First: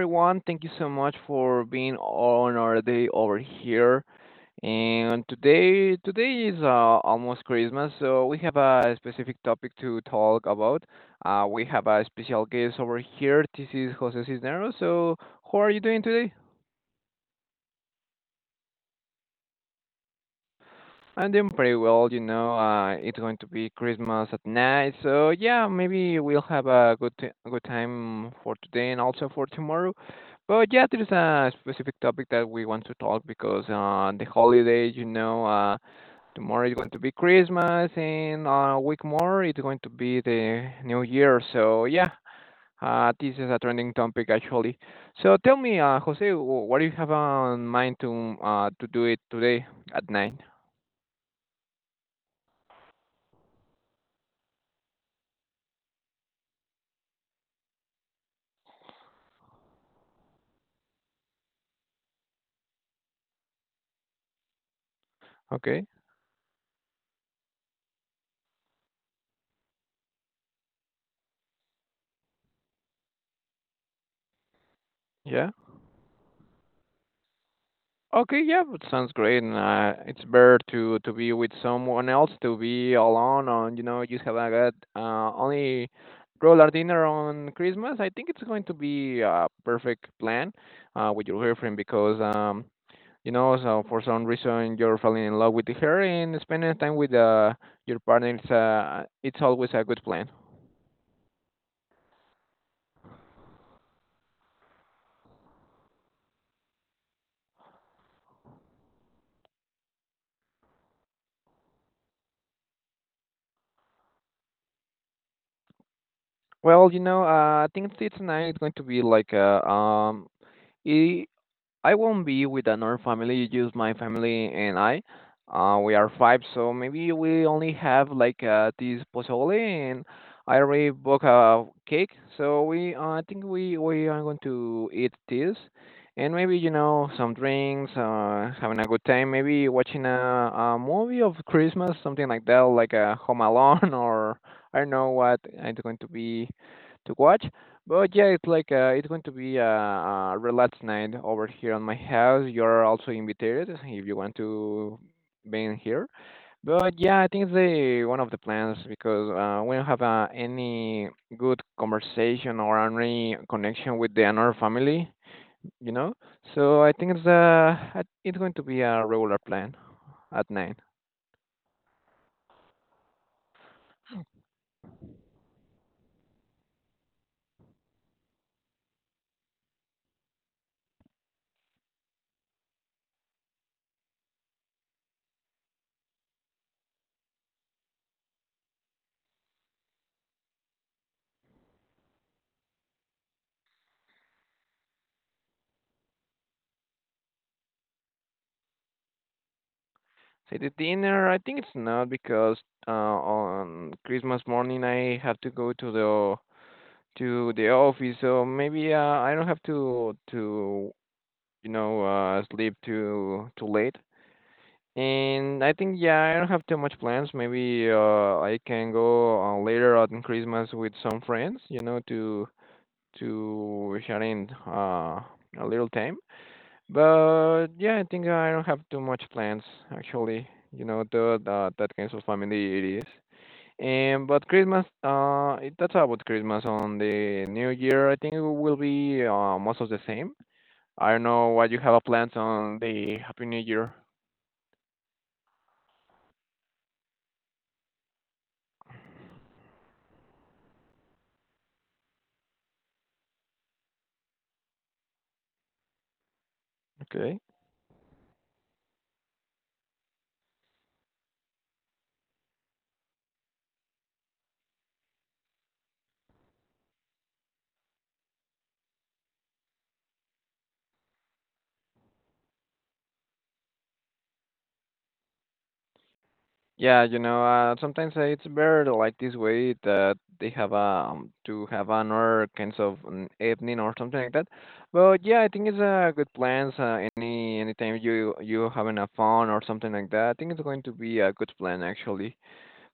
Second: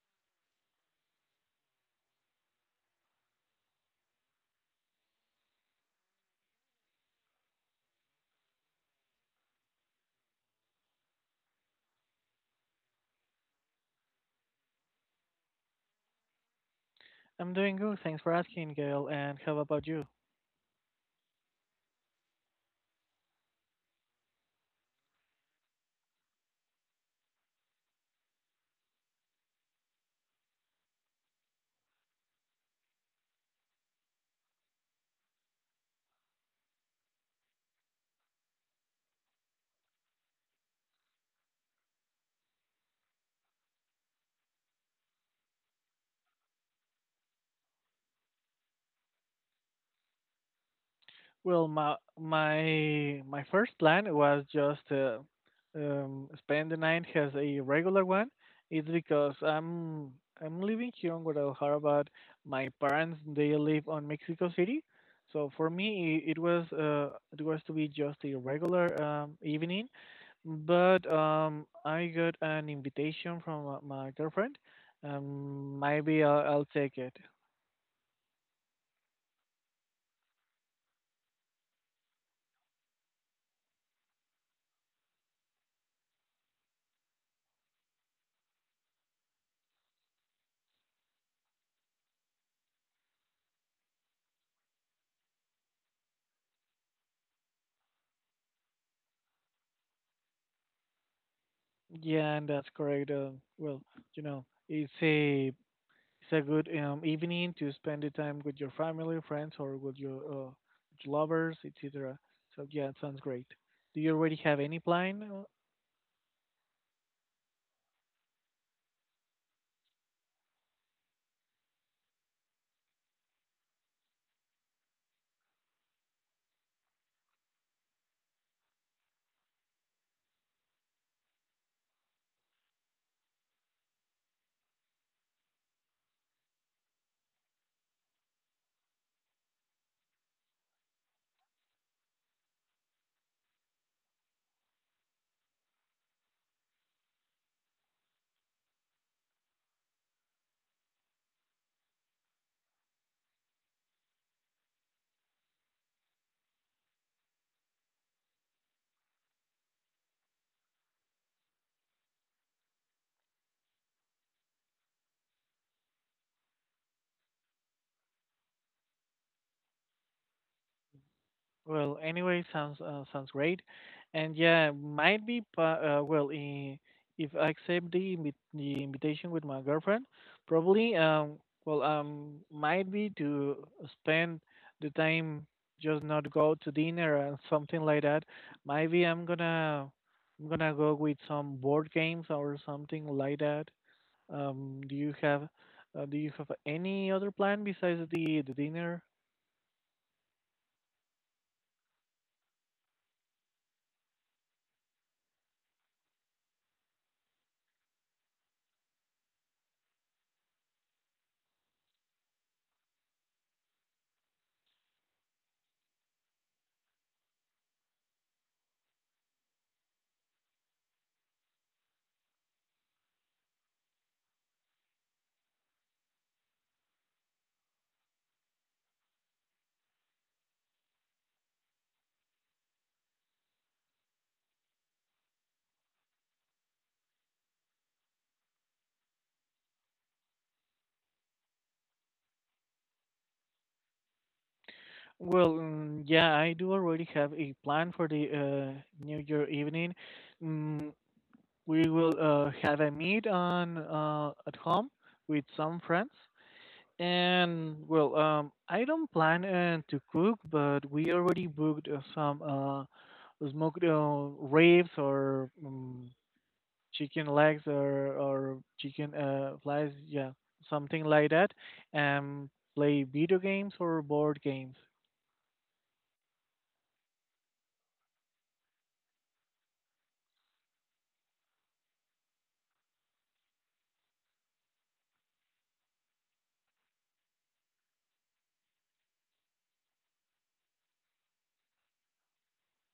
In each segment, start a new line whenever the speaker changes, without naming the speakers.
everyone. Thank you so much for being on our day over here. And today is almost Christmas, so we have a specific topic to talk about. We have a special guest over here. This is Jose Cisneros. So, how are you doing today?
I'm doing good. Thanks for asking, Gail. And how about you?
I'm doing pretty well. It's going to be Christmas at night, so yeah, maybe we'll have a good time for today and also for tomorrow. But yeah, there's a specific topic that we want to talk because the holiday, tomorrow is going to be Christmas, and a week more it's going to be the New Year. So yeah, this is a trending topic actually. So tell me, Jose, what do you have on mind to do it today at night?
Well, my first plan was just spend the night as a regular one. It's because I'm living here in Guadalajara, but my parents they live on Mexico City, so for
Okay.
me it was to be just a regular evening. But I got an invitation from my girlfriend.
Yeah.
Maybe I'll take it.
Okay, yeah, it sounds great, and it's better to be with someone else, to be alone, and just have a good only roller dinner on Christmas. I think it's going to be a perfect plan with your girlfriend because so for some reason you're falling in love with her, and spending time with your partner is it's always a good plan.
Yeah, and that's correct. Well, you know, it's a it's a good evening to spend the time with your family, friends, or with your with lovers, etc. So yeah, it sounds great. Do you already have any plan?
Well, I think it's nice. It's going to be like a. I won't be with another family, just my family and I. We are five, so maybe we only have like this pozole, and I already booked a cake. So I think we are going to eat this, and maybe you know some drinks, having a good time, maybe watching a movie of Christmas, something like that, like a Home Alone, or I don't know what I'm going to watch. But yeah, it's going to be a relaxed night over here on my house. You're also invited if you want to be in here. But yeah, I think it's the one of the plans because we don't have any good conversation or any connection with the another family, you know. So I think it's going to be a regular plan at night.
Well, anyway, sounds great, and yeah, might be. Well, if I accept the the invitation with my girlfriend, probably well might be to spend the time, just not go to dinner and something like that. Maybe I'm gonna go with some board games or something like that. Um, do you have do you have any other plan besides the dinner?
Say the dinner, I think it's not because on Christmas morning I have to go to the office, so maybe I don't have to sleep too late. And I think yeah, I don't have too much plans. Maybe I can go later on Christmas with some friends, to shut in a little time. But yeah, I think I don't have too much plans actually. The that kind of family it is. And but Christmas, that's about Christmas. On the New Year, I think it will be most of the same. I don't know what you have a plans on the Happy New Year.
Well, yeah, I do already have a plan for the New Year evening. Mm, we will have a meet on at home with some friends,
Okay.
and well, I don't plan to cook, but we already booked some smoked ribs or chicken legs or chicken flies, yeah, something like that, and play video games or board games.
Yeah, sometimes it's better to like this way that they have to have another kinds of an evening or something like that. But yeah, I think it's a good plans. Anytime you having a fun or something like that, I think it's going to be a good plan actually.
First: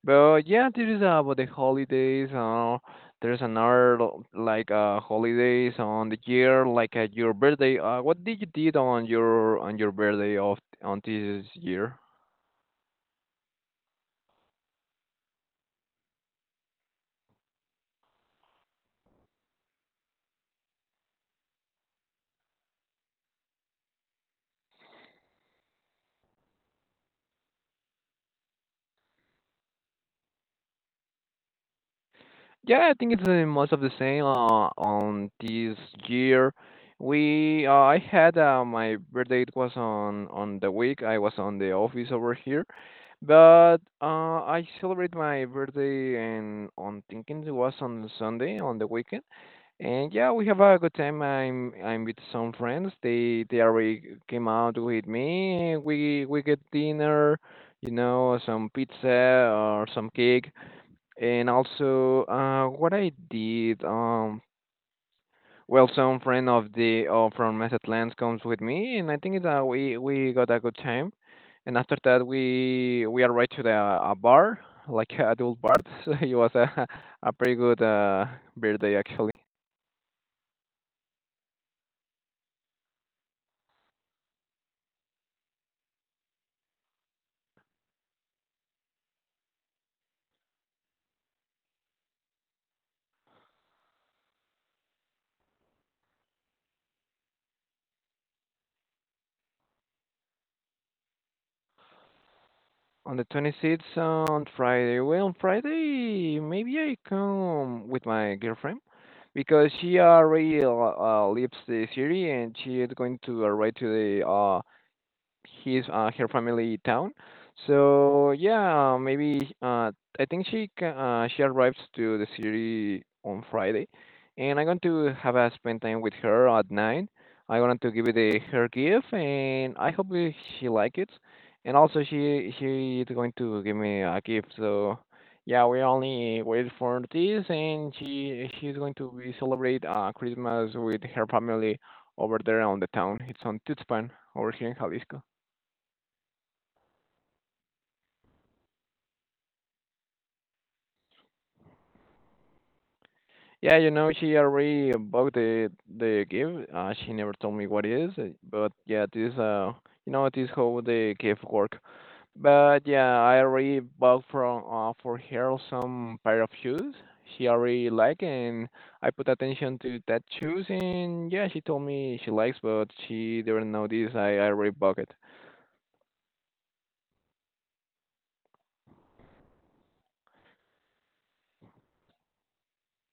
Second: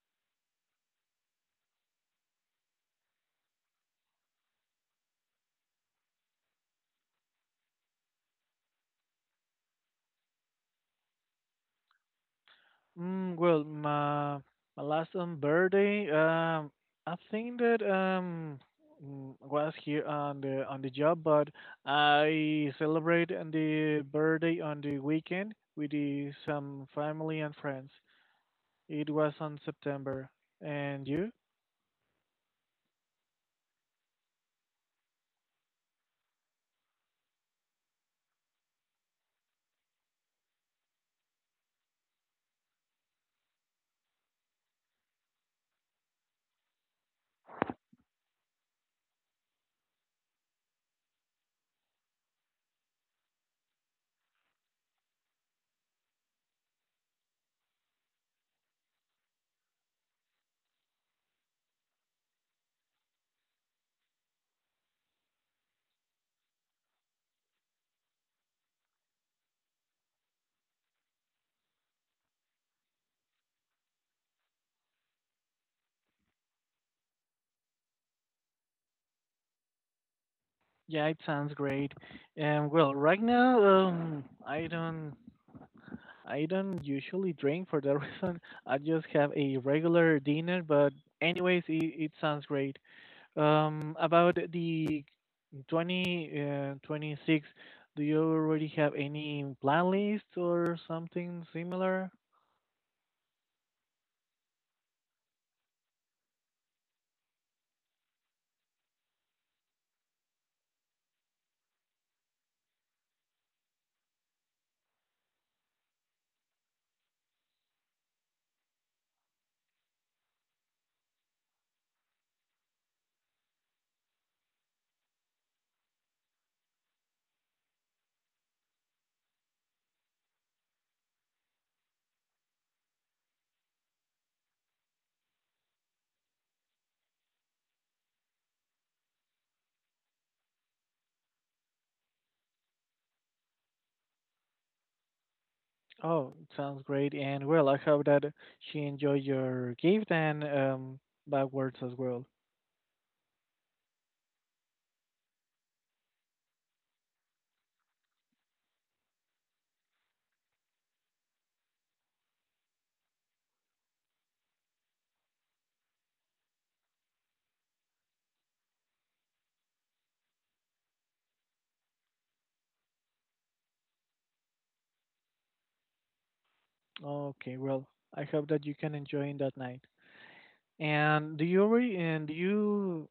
But yeah, this is about the holidays. There's another like holidays on the year, like your birthday. What did you did on your birthday of on this year?
Well, my last birthday, I think that was here on the job, but I celebrate on the birthday on the weekend with some family and friends. It was on September. And you?
Yeah, I think it's most of the same. On this year, we I had my birthday. It was on the week. I was on the office over here, but I celebrate my birthday and on thinking it was on Sunday on the weekend. And yeah, we have a good time. I'm with some friends. They already came out with me. We get dinner, some pizza or some cake. And also, what I did, well, some friend of the from Mazatlan comes with me, and I think that we got a good time. And after that, we arrived to the a bar, like a adult bar. So it was a pretty good birthday actually.
Yeah, it sounds great. Well, right now, I don't usually drink for that reason. I just have a regular dinner, but anyways, it sounds great. About the 20, 26, do you already have any plan lists or something similar?
On the 26th on Friday. Well, on Friday maybe I come with my girlfriend because she already leaves the city and she is going to arrive to the his her family town. So yeah, maybe I think she arrives to the city on Friday, and I'm going to have a spend time with her at night. I wanted to give her gift, and I hope she like it. And also she is going to give me a gift. So yeah, we only wait for this, and she's going to be celebrate Christmas with her family over there on the town. It's on Tuxpan over here in Jalisco.
Oh, sounds great. And well, I hope that she enjoyed your gift and, backwards as well.
Yeah, she already bought the gift. She never told me what it is, but yeah, this how the gift work. But yeah, I already bought from for her some pair of shoes she already like, and I put attention to that shoes, and yeah, she told me she likes, but she didn't know this. I already bought it.
Okay, well, I hope that you can enjoy in that night. And do you already, and do you,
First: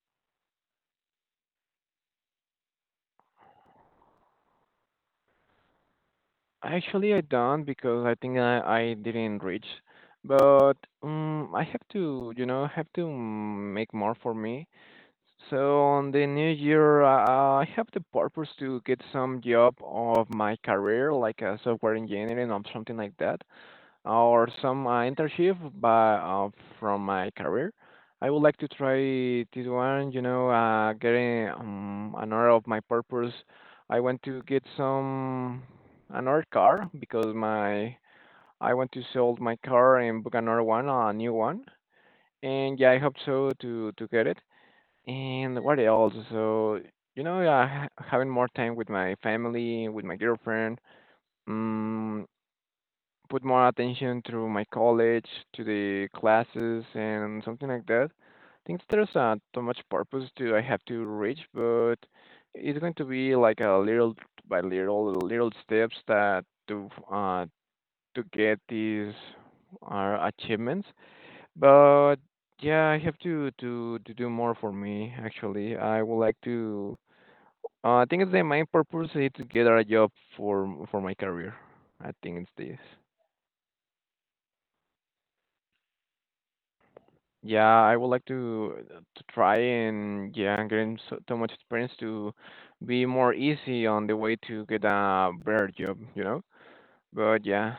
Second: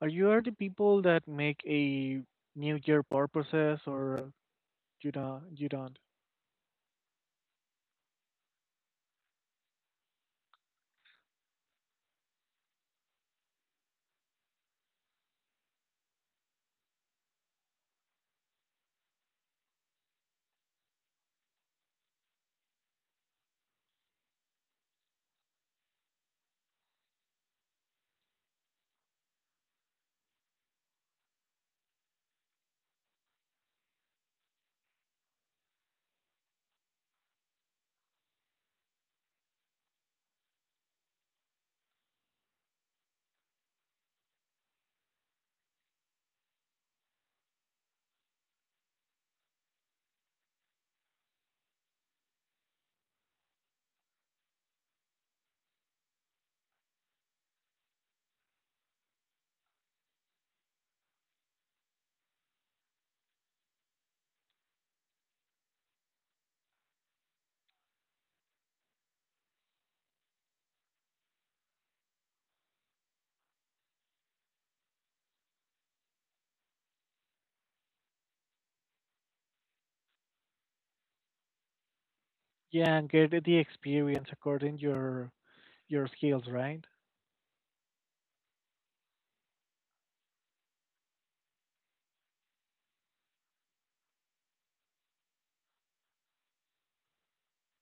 are you are the people that make a New Year purposes, or you don't?
Actually, I don't because I think I didn't reach, but I have to, make more for me. So on the new year, I have the purpose to get some job of my career, like a software engineering or something like that, or some internship by, uh, from my career. I would like to try this one, getting another of my purpose. I want to get some another car because my I want to sell my car and book another one, a new one. And yeah, I hope so to get it. And what else? So, yeah, having more time with my family, with my girlfriend, um, put more attention to my college, to the classes, and something like that. I think there's not too much purpose to I have to reach, but it's going to be like a little by little, little steps that to get these achievements. But yeah, I have to do more for me actually. I would like to I think it's the main purpose is to get a job for my career. I think it's this.
Yeah, and get the experience according your skills, right?
Yeah, I would like to try and yeah, getting so, so much experience to be more easy on the way to get a better job, you know? But yeah.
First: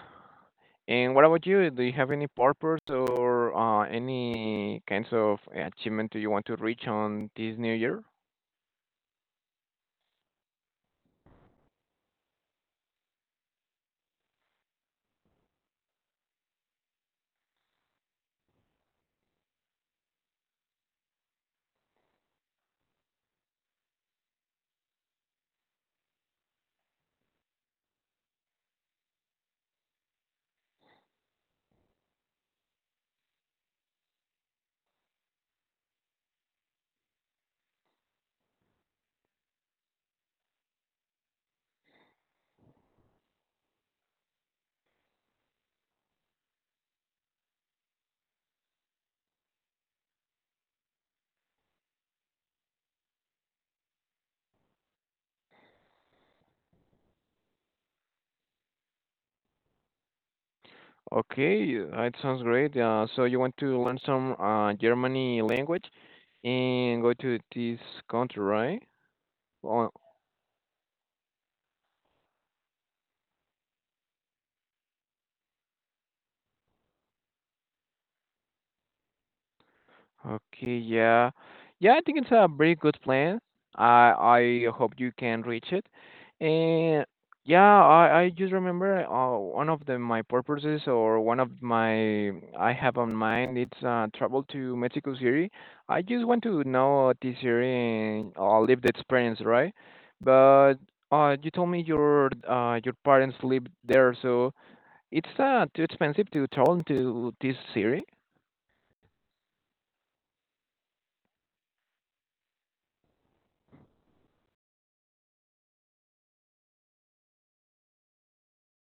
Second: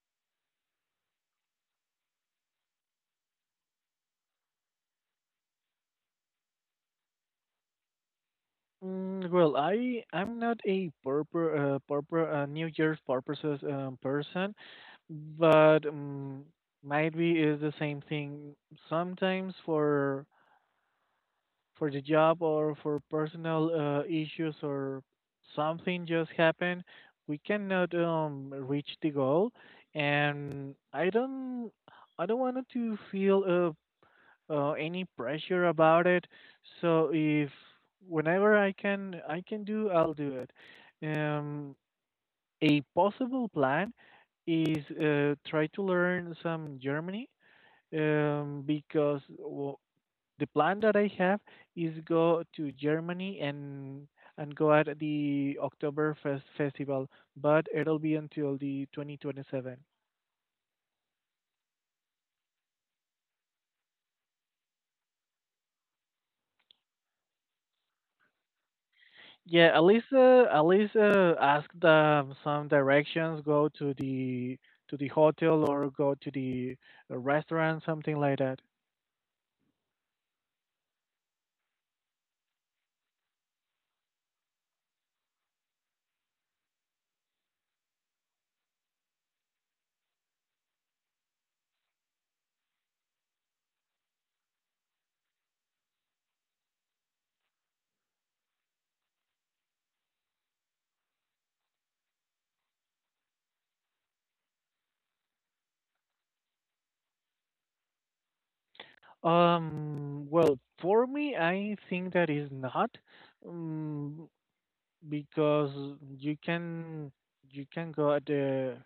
And what about you? Do you have any purpose or any kinds of achievement do you want to reach on this new year?
Well, I'm not a purpose purpose New Year's purposes person, but might be is the same thing sometimes for the job or for personal issues or something just happened, we cannot reach the goal, and I don't want to feel any pressure about it. So if whenever I can do, I'll do it. Um, a possible plan is, try to learn some Germany, because w the plan that I have is go to Germany and go at the Oktoberfest festival, but it'll be until the 2027.
Okay, it sounds great. So you want to learn some Germany language and go to this country, right?
Yeah,
On,
Elisa asked them some directions, go to the hotel, or go to the restaurant, something like that.
Okay, yeah. Yeah, I think it's a very good plan. I hope you can reach it. And yeah, I just remember one of the my purposes or one of my I have on mind it's travel to Mexico City. I just want to know this area and live the experience, right? But you told me your parents live there, so it's too expensive to travel to this city.
Well, for me, I think that is not, um, because you can go at the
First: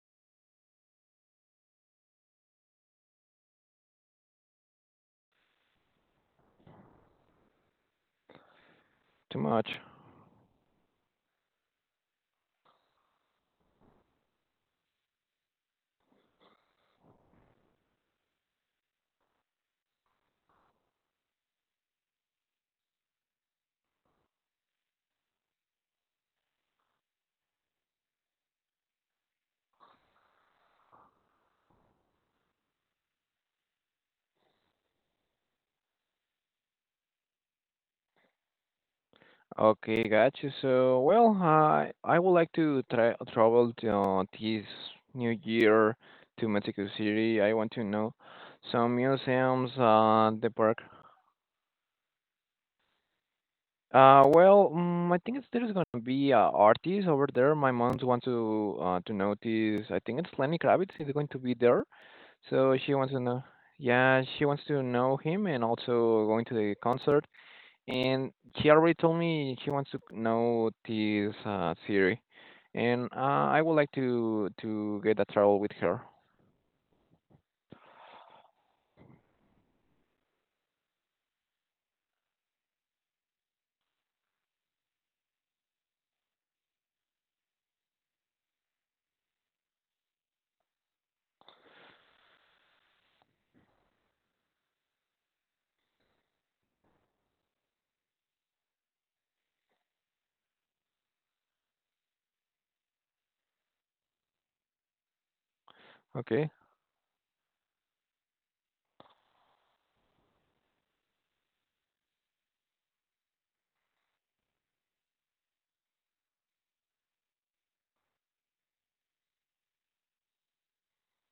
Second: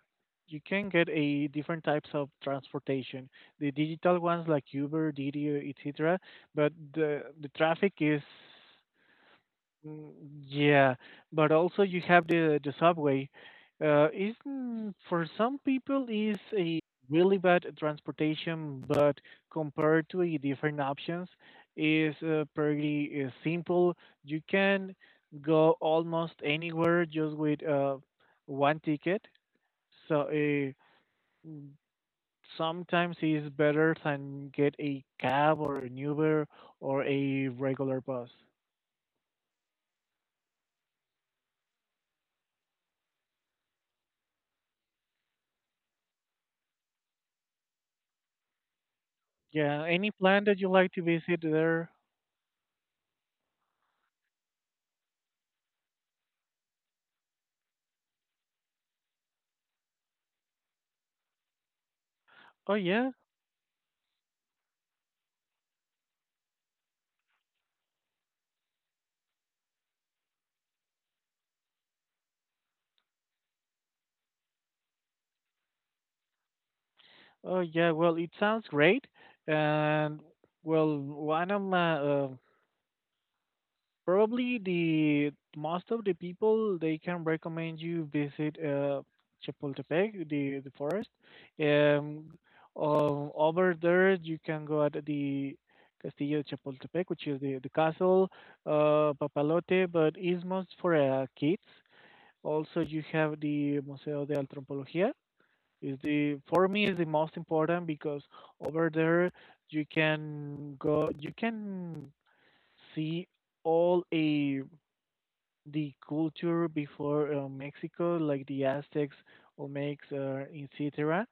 you can get a different types of transportation, the digital ones like Uber, Didi, etc. But the traffic is.
Too much.
Mm, Yeah, but also you have the subway. Isn't for some people is a really bad transportation, but compared to the different options, is pretty simple. You can go almost anywhere just with one ticket. So mm, sometimes it's better than get a cab or an Uber or a regular bus.
Okay, got you. So, well, I would like to travel to this new year to Mexico City. I want to know some museums,
Yeah, any plan
the
that you
park.
like to visit there?
Well, I think there's gonna be artists over there. My mom wants to notice. I think it's Lenny Kravitz is going to be there,
Oh
so she
yeah,
wants to know. Yeah, she wants to know him and also going to the concert. And she already told me she wants to know this theory, and I would like to get a travel with her.
oh yeah. Well, it sounds great, and well, one of my probably the most of the people they can recommend you visit Chapultepec, the forest. Um, Over there, you can go at the Castillo de Chapultepec, which is the castle. Papalote, but it's most for kids. Also, you have the Museo de Antropología, is the
Okay.
for me is the most important, because over there you can see all a the culture before Mexico, like the Aztecs, Olmecs, etc.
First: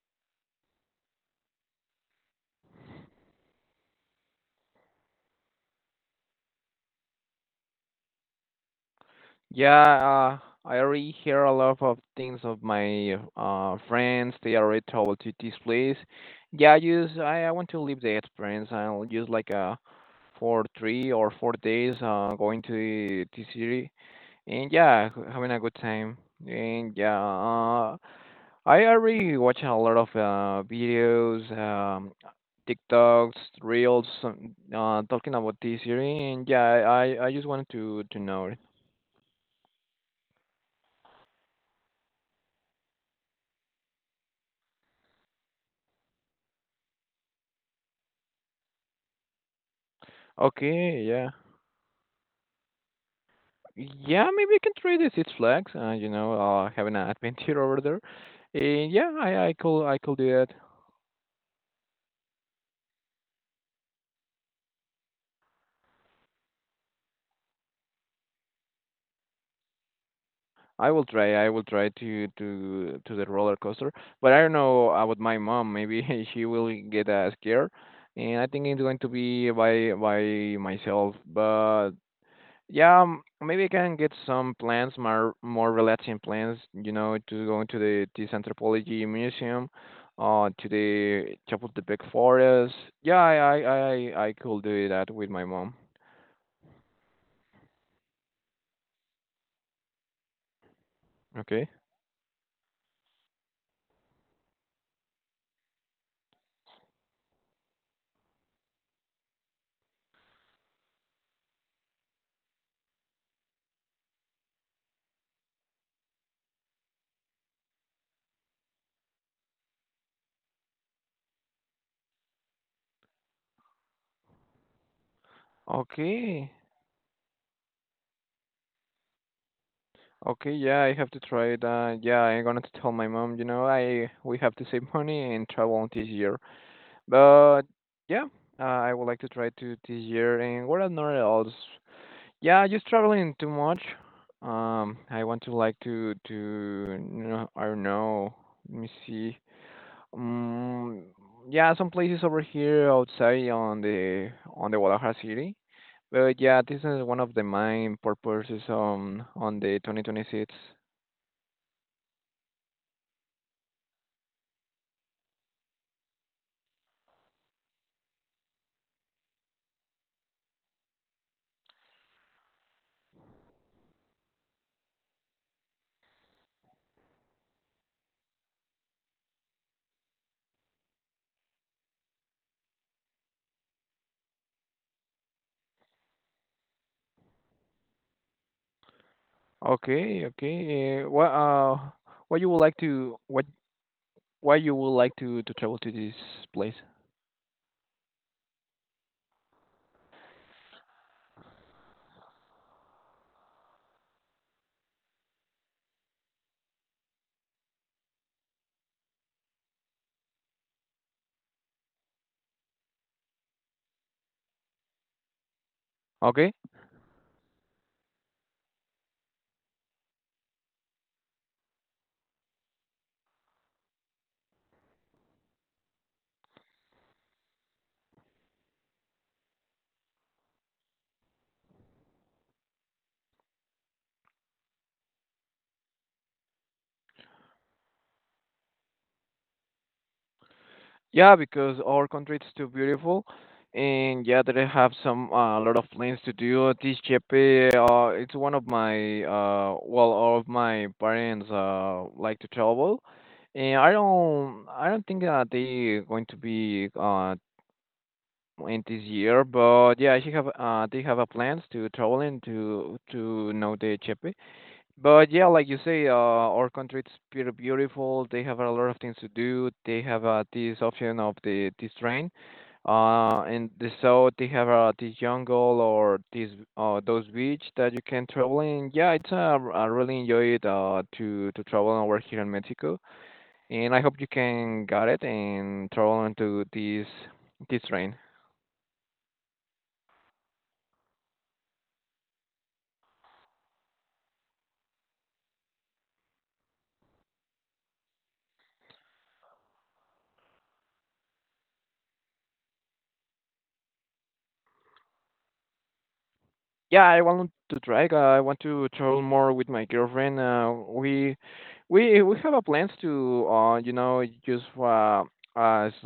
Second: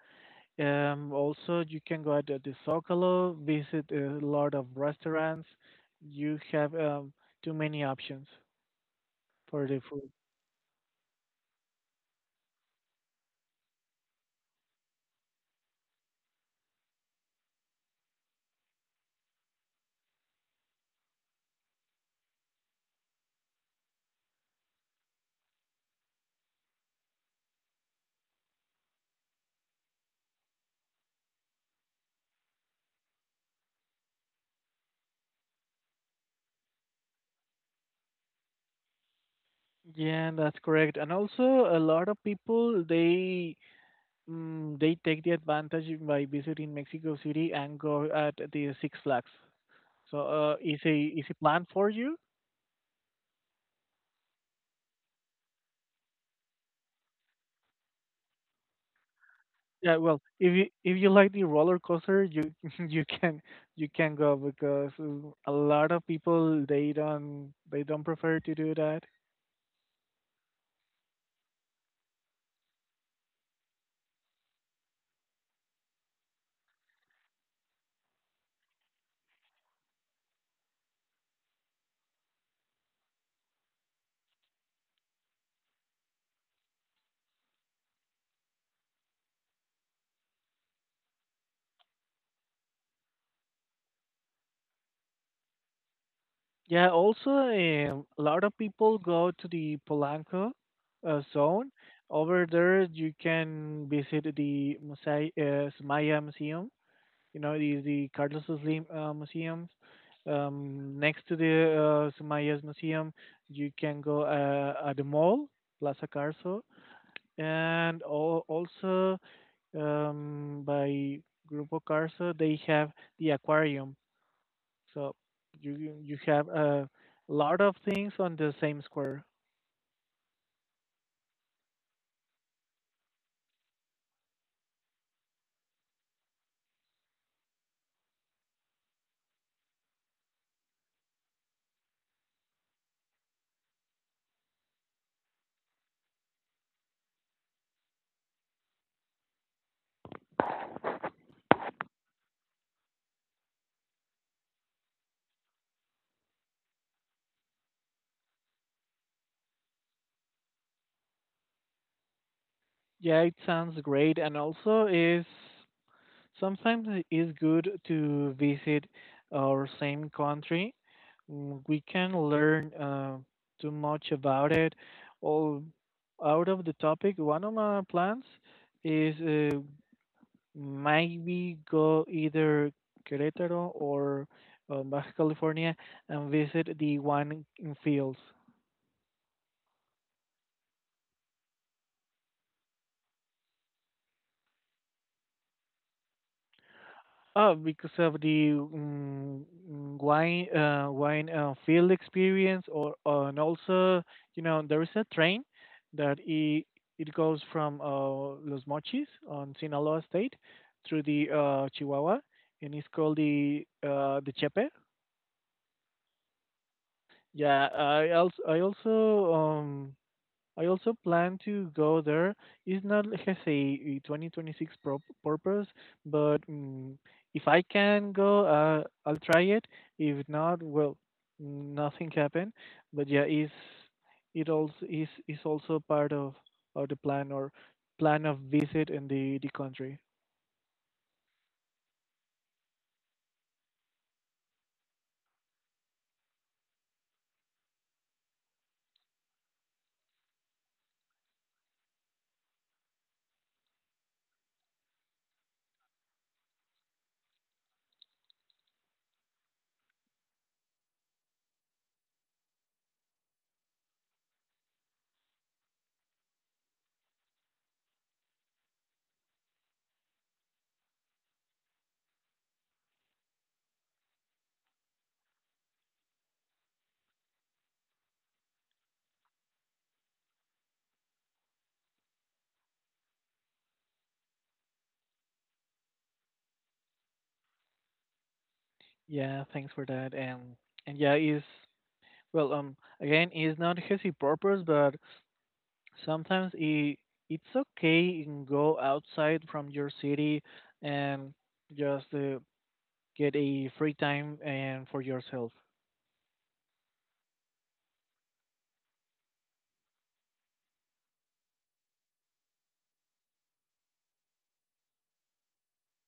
Also, you can go at the Zocalo, visit a lot of restaurants. You have, too many options for the
Yeah,
food.
I already hear a lot of things of my friends. They already traveled to this place. Yeah, I want to live the experience. I'll just like for 3 or 4 days going to the city, and yeah, having a good time. And yeah, I already watch a lot of videos, TikToks, reels, talking about this series, and yeah, I just wanted to know it.
Yeah, that's correct. And also, a lot of people they take the advantage by visiting Mexico City and go at the Six Flags. So,
Okay,
is
yeah,
a plan for you?
yeah, maybe I can try the Six Flags. Having an adventure over there, and yeah, I I could
Yeah,
I could
well,
do
if
that.
you if you like the roller coaster, you you can you can go because a lot of people they don't prefer to do that.
I will try. I will try to the roller coaster, but I don't know about my mom. Maybe she will get scared, and I think it's going to be by myself. But Yeah, maybe I can get some plans, more relaxing plans to go into the this anthropology museum, to the Chapultepec forest. Yeah, I could do that with my mom.
Yeah, also a lot of people go to the Polanco
Okay.
zone. Over there, you can visit the Sumaya Museum, the Carlos's Museum. Next to the Sumaya's Museum, you can go at the mall, Plaza Carso, and also, by Grupo Carso, they have the aquarium. So you have
Okay.
a lot of things on the same square.
Okay, yeah, I have to try that. Yeah, I'm gonna tell my mom, you know, I we have to save money and travel this year. But yeah, I would like to try to this year. And what are not else? Yeah, just traveling too much. I want to like to, I don't know. Let me see. Um, yeah, some places over here outside on the Guadalajara city. But yeah, this is one of the main purposes on the 2026.
Yeah, it sounds great, and also is sometimes it is good to visit our same country. We can learn too much about it. All out of the topic, one of my plans is, maybe go either Querétaro or Baja California, and visit the wine fields.
Okay, okay. What you would like to what why you would like to travel to this place?
Oh, because of the wine field experience, or, and also, there is a train that it goes from Los Mochis on Sinaloa State through the Chihuahua, and it's called the the Chepe.
Okay.
Yeah, I also plan to go there. It's not like I say a 2026 purpose, but if I can go, I'll try it. If not, well, nothing happened. But yeah, is also part of the plan, or plan of visit in the country.
Yeah, because our country is too beautiful, and yeah, they have some a lot of plans to do. This Chepe, it's one of my well, all of my parents like to travel, and I don't think that they going to be in this year, but yeah, she have they have a plans to travel and to know the Chepe, but yeah, like you say, our country it's pretty beautiful. They have a lot of things to do. They have this option of the this train, so they have this jungle or this those beach that you can travel in. Yeah, it's I really enjoy it to travel over here in Mexico, and I hope you can get it and travel into this train.
Yeah, thanks for that. And yeah, is well, again, it's not his purpose, but sometimes it's okay, you go outside from your city and just get a free time and for yourself.
Yeah, I want to try. I want to travel more with my girlfriend. We have a plans to uh s-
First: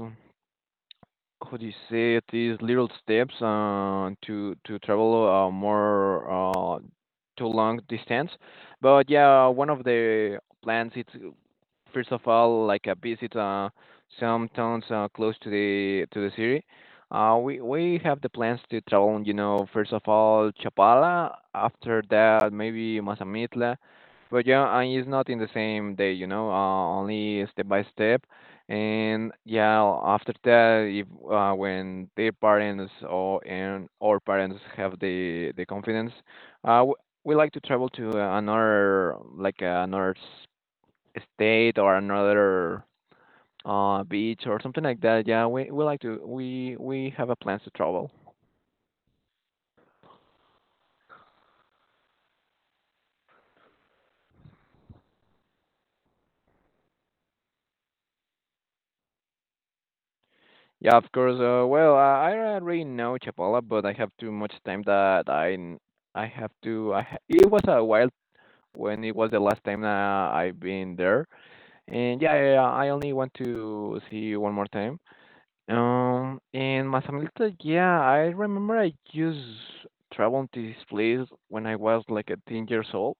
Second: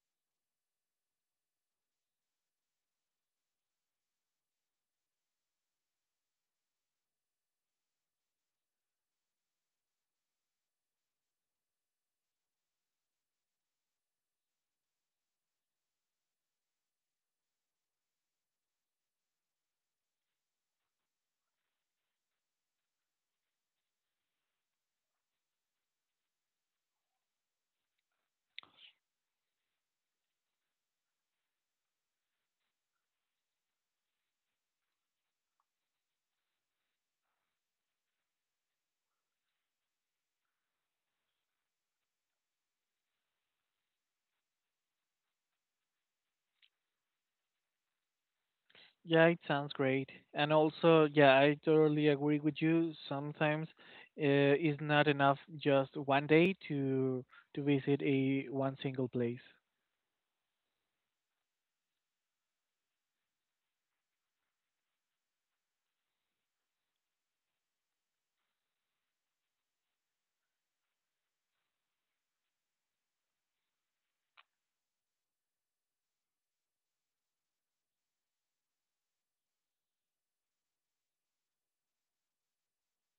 how do you say it, these little steps to travel more uh to long distance. But yeah, one of the plans it's first of all, like a visit some towns close to the city. We have the plans to travel. You know, first of all, Chapala. After that, maybe Mazamitla. But yeah, it's not in the same day. You know, only step by step. And yeah, after that, if when their parents or and our parents have the confidence, uh, w- we like to travel to another like another state or another beach or something like that. Yeah, we like to we have a plans to travel.
Yeah, it sounds great, and also, yeah, I totally agree with you. Sometimes it's not enough just one day to visit a one single place.
Yeah, of course. Well, I already know Chapala, but I have too much time that I n- I have to. I ha it was a while when it was the last time that I've been there, and yeah, I only want to see you one more time. In Mazamitla, yeah, I remember I used traveled to this place when I was like a 10 years old.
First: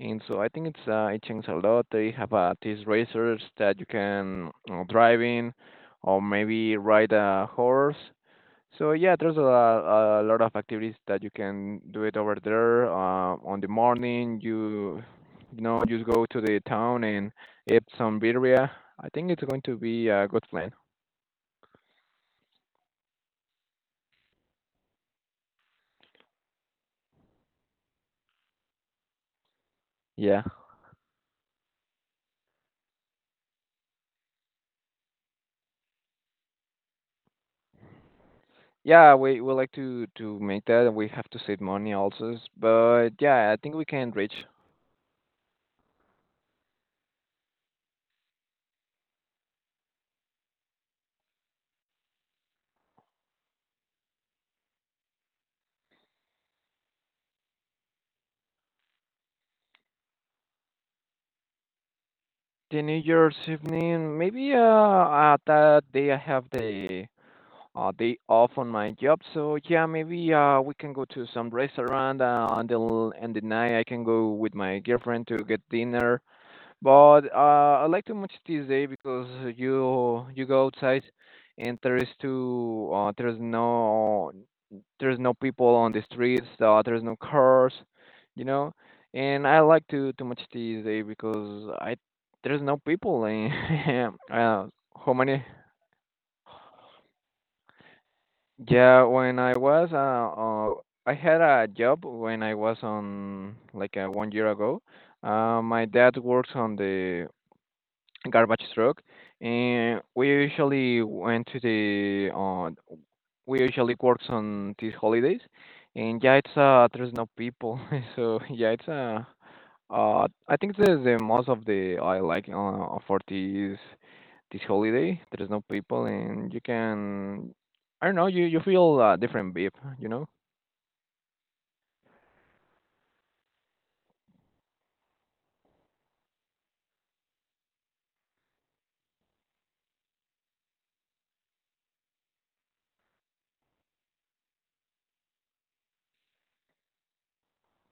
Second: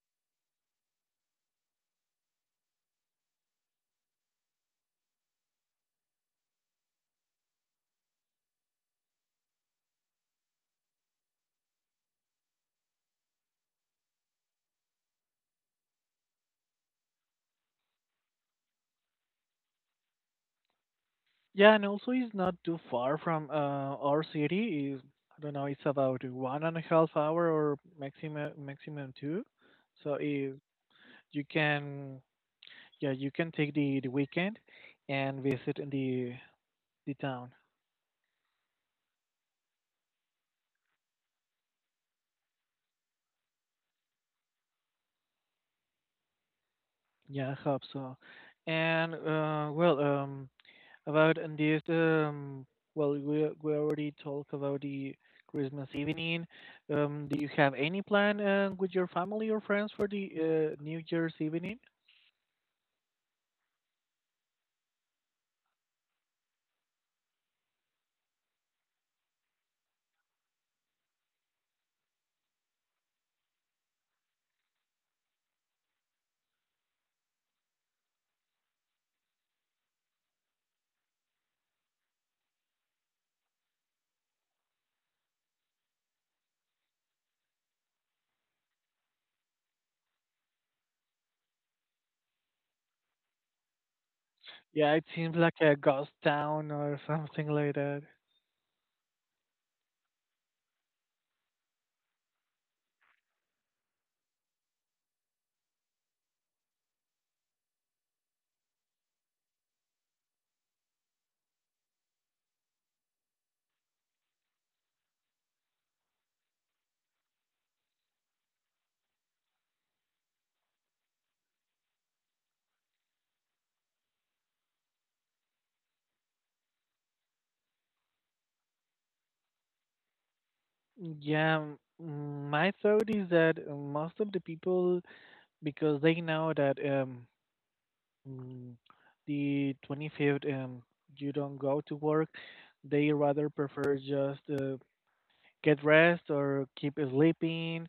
And so I think it's it changed a lot. They have these racers that you can drive in, or maybe ride a horse. So yeah, there's a lot of activities that you can do it over there. On the morning, you know just go to the town and eat some birria. I think it's going to be a good plan.
Yeah, and also, it's not too far from our city. Is I don't know, it's about one and a half hour, or maximum two, so
Yeah.
it. You can Yeah, you can take the weekend and visit in the town.
Yeah, we like to make that. And we have to save money also, but yeah, I think we can reach.
Yeah, I hope so. And well, about in this, well, we already talked about the Christmas evening. Do you have any plan with your family or friends for the New Year's evening?
The New Year's evening, maybe that day I have the day off on my job, so yeah, maybe we can go to some restaurant and the night I can go with my girlfriend to get dinner, but I like too much this day because you go outside and there is too there's no people on the streets. There's no cars, you know. And I like to too much this day because I there's no people. And uh,
Yeah, it
how
seems
many?
like a ghost town or something like that.
Yeah, when I was I had a job when I was on like 1 year ago. My dad works on the garbage truck, and we usually went to the we usually works on these holidays, and yeah, it's there's no people, so yeah, it's I think the most of the I like for this holiday there's no people and you can I don't know you you feel a different vibe, you know.
Yeah. My thought is that most of the people, because they know that Mm, the 25th, you don't go to work. They rather prefer just get rest or keep sleeping.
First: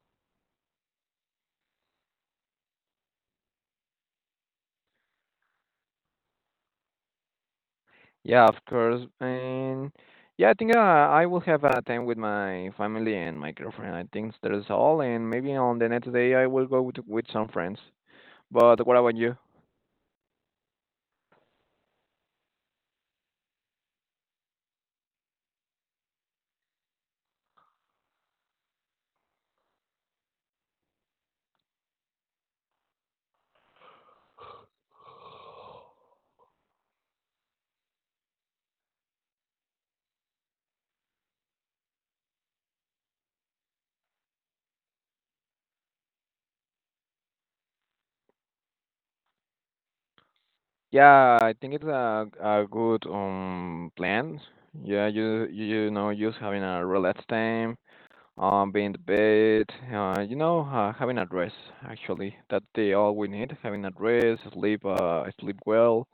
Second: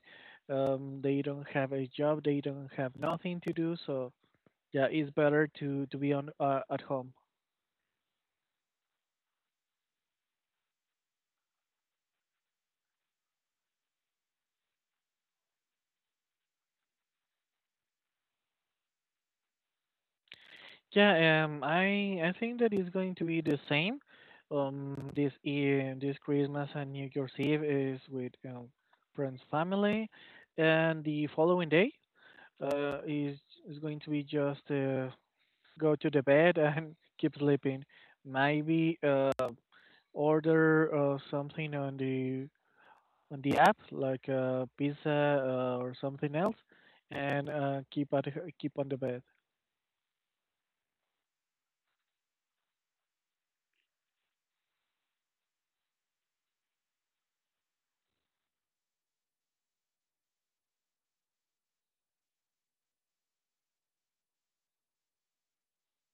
They don't have a job. They don't have nothing to do. So yeah, it's better to be on at home.
Yeah, of course. And yeah, I think I will have a time with my family and my girlfriend. I think that is all. And maybe on the next day I will go with some friends. But what about you?
Yeah, I think that is going to be the same. This year, this Christmas and New Year's Eve is with, friends, family, and the following day uh, is is going to be just, go to the bed and keep sleeping. Maybe order something on the app, like pizza, or something else, and keep on the bed.
Yeah, I think it's a good plan. Yeah, you know just having a relaxed time, being in the bed, having a rest. Actually, that they all we need having a rest, sleep, sleep well,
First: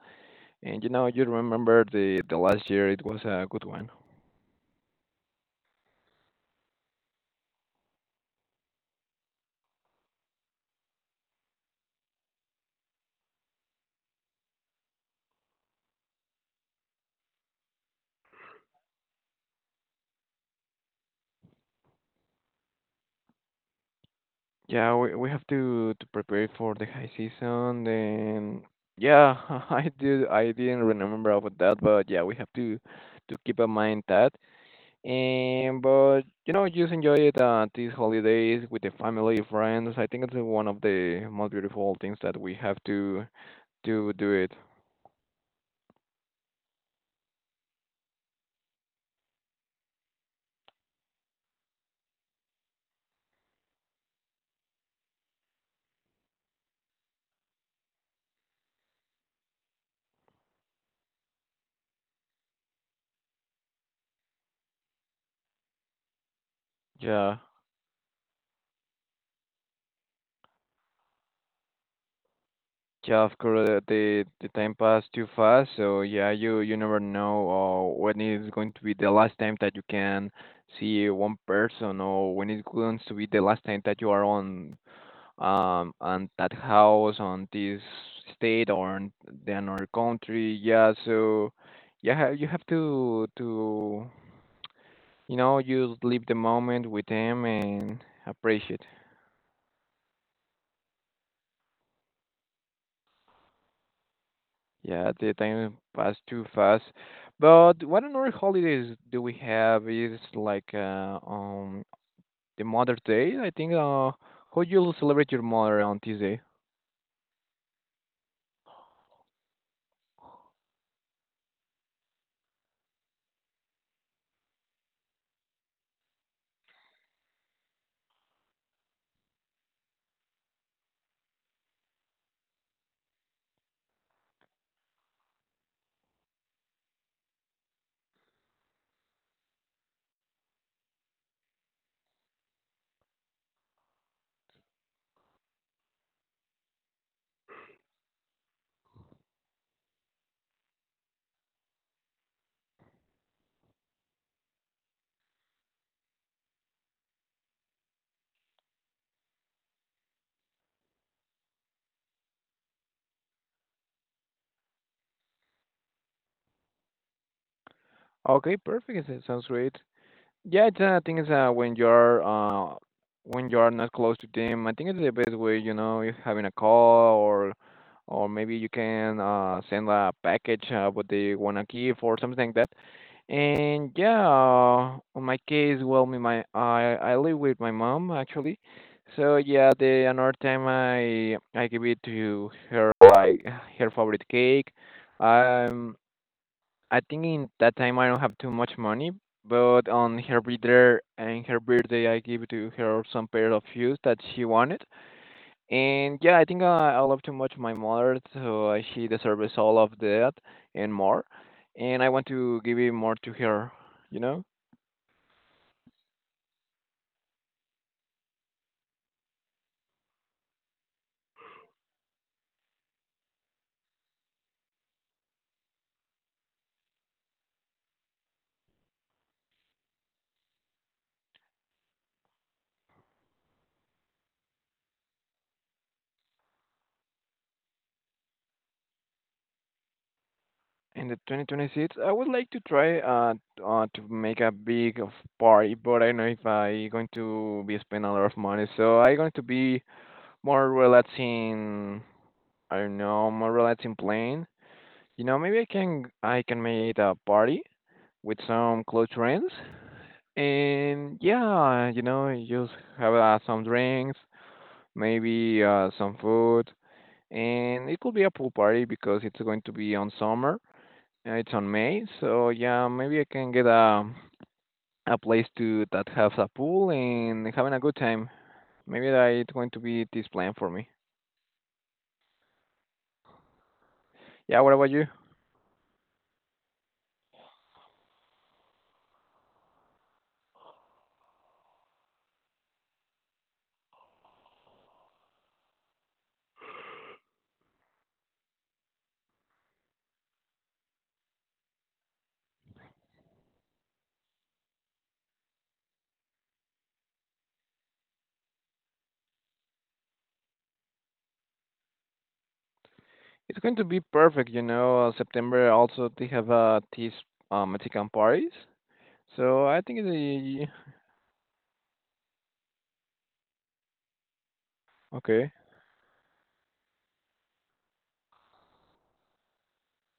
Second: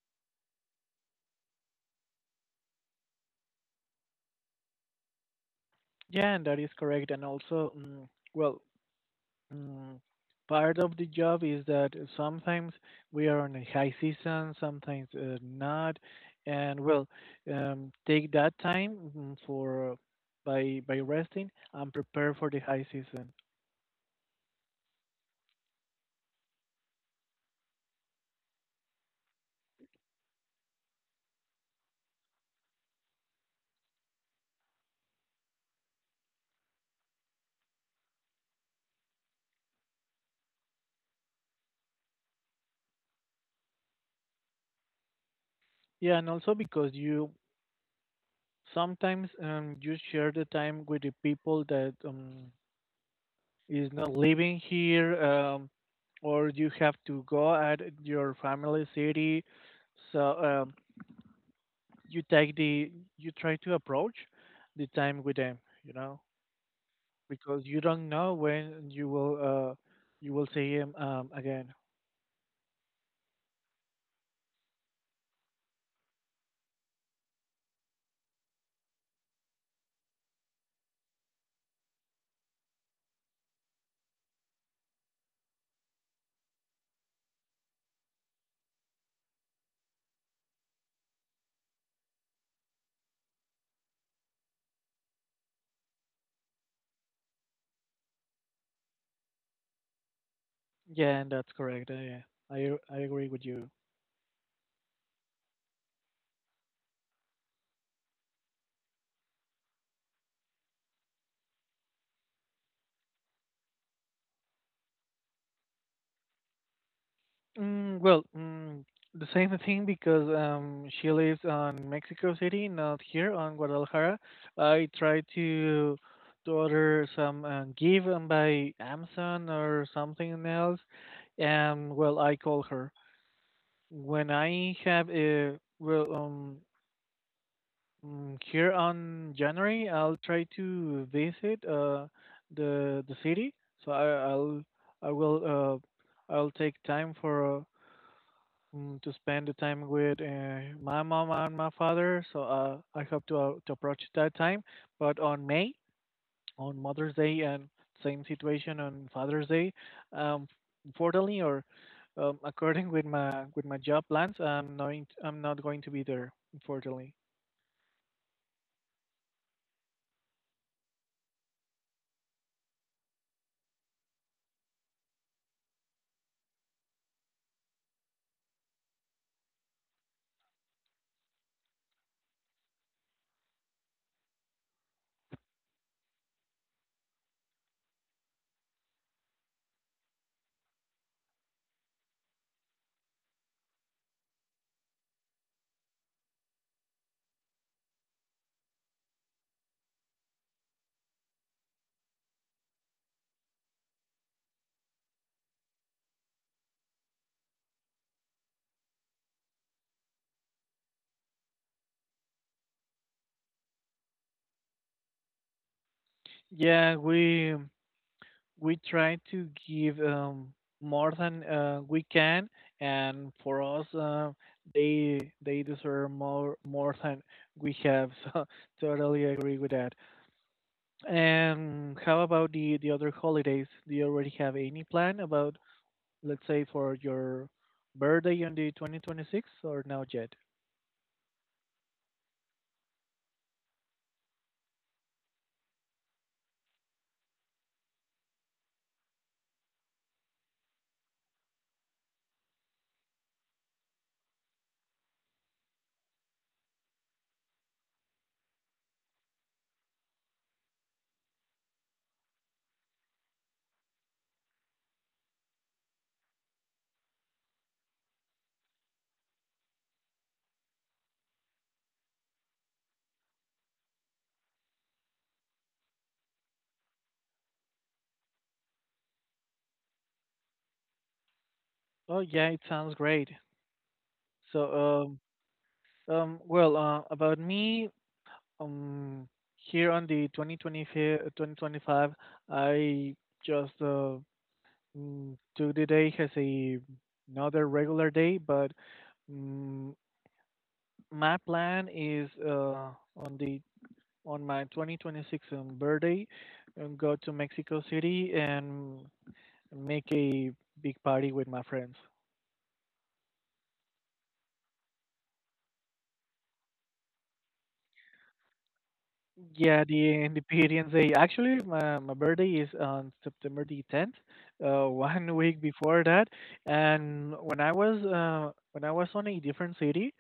and you know you remember the last year it was a good one.
Yeah, and that is correct. And also, well, Mm, part of the job is that sometimes we are on a high season, sometimes not, and well, take that time, for by resting and prepare for the high season.
Yeah, we have to prepare for the high season. Then yeah, I didn't remember about that, but yeah, we have to keep in mind that. And but you know, just enjoy it these holidays with the family, friends. I think it's one of the most beautiful things that we have to do it.
Yeah, and also because you sometimes you share the time with the people that, is not living here, or you have to go at your family city, so you take the you try to approach the time with them, you know
Yeah.
because you don't know when you will see him again.
Yeah, of course, the time passed too fast, so yeah, you never know when it's going to be the last time that you can see one person, or when it's going to be the last time that you are on that house, on this state, or on the another country. Yeah, so yeah, you have to just live the moment with them and appreciate.
Yeah, and that's correct. Yeah, I I agree with you.
Yeah, the time passed too fast. But what another holidays do we have is like the Mother Day. I think how you'll celebrate your mother on Tuesday.
Well, the same thing, because she lives on Mexico City, not here on Guadalajara. I try to order some give and by Amazon, or something else, and well, I call her. When I have a well, mm, Here on January, I'll try to visit the city. So I, I'll I will I'll take time for, to spend the time with, my mom and my father. So I hope to, to approach that time. But on May, on Mother's Day, and same situation on Father's Day. Um, Unfortunately, or according with my job plans, I'm not going to be there. Unfortunately,
Okay, perfect. It sounds great. Yeah, it's, I think it's when you're not close to them. I think it's the best way, you know, is having a call or maybe you can send a package what they wanna give or something like that. And yeah, on my case, well, me my I live with my mom actually, so yeah, the another time I give it to her like her favorite cake. Um, I think in that time I don't have too much money, but on her birthday and her birthday I give to her some pair of shoes that she wanted. And yeah, I think I love too much my mother, so she deserves all of that and more. And I want to give it more to her, you know.
yeah, we try to give, more than, we can, and for us, they deserve more than we have. So totally agree with that. And how about the other holidays? Do you already have any plan about, let's say for your birthday on the 2026 or now yet?
In the 2026, I would like to try to make a big of party, but I don't know if I going to be spend a lot of money. So I going to be more relaxing, I don't know, more relaxing plan. You know, maybe I can make a party with some close friends, and yeah, you know, just have some drinks, maybe some food, and it could be a pool party because it's going to be on summer. It's on May, so yeah, maybe I can get a place to that has a pool and having a good time. Maybe that it's going to be this plan for me.
Oh yeah, it sounds great.
Yeah, what about you?
So well, about me, um here on the 2025, I just took the day as a another regular day. But mm, my plan is on the on my 2026 birthday, and go to Mexico City and make a big party with my friends.
It's going to be perfect, you know. September also they have these Mexican parties, so I
Yeah,
think
the
the
Independence Day. Actually, my birthday is on September the 10th, one
okay.
week before that. And when I was on a different city.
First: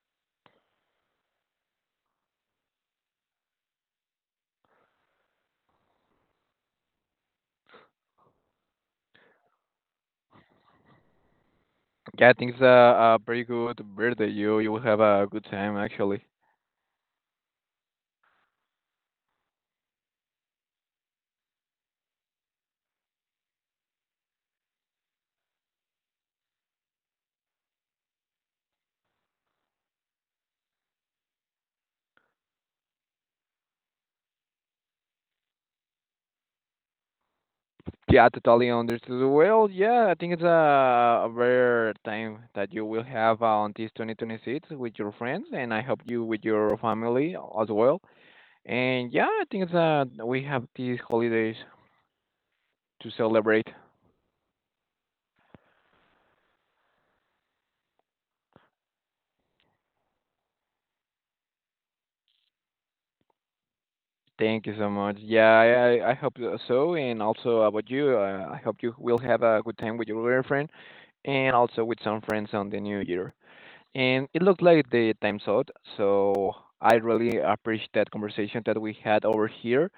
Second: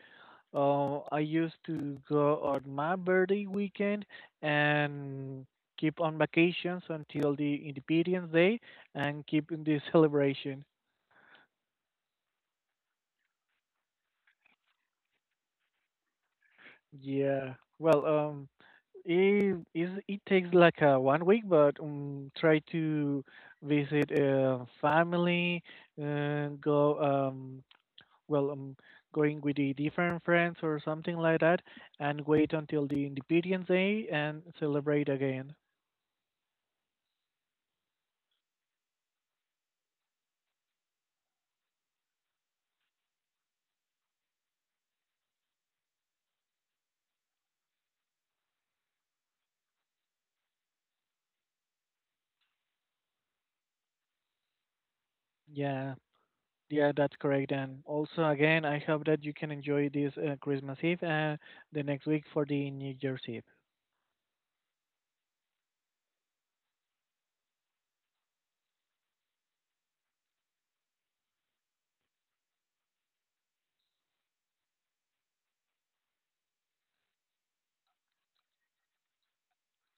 I used to go on my birthday weekend and keep on vacations until the Independence Day and keep in the celebration.
Yeah, I think it's a very good birthday. You will have a good time actually.
Yeah. Well, it takes like one week, but try to visit family, uh, go um, well, um, going with the different friends or something like that, and wait until the Independence Day and celebrate again.
Yeah, totally understood. Well, yeah, I think it's a rare time that you will have on this 2026 with your friends, and I hope you with your family as well. And yeah, I think it's we have these holidays to celebrate.
Yeah, yeah, that's correct. And also again, I hope that you can enjoy this Christmas Eve and the next week for the New Year's Eve.
Thank you so much. Yeah, I hope so. And also about you, I hope you will have a good time with your girlfriend and also with some friends on the new year. And it looked like the time's out, so I really appreciate that conversation that we had over here.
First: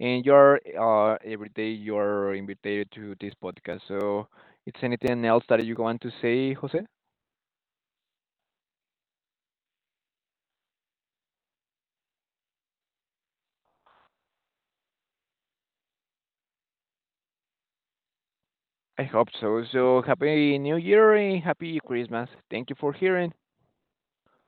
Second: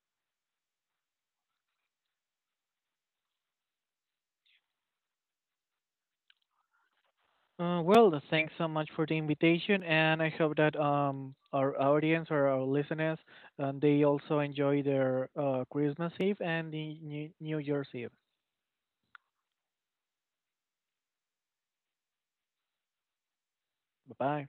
And you're every day you're invited to this podcast. So, it's anything else that you want to say, Jose?
Well, thanks so much for the invitation, and I hope that, our audience or our listeners, they also enjoy their Christmas Eve and the New Year's Eve.
I hope so. So, happy New Year and happy Christmas. Thank you for hearing.
Bye bye.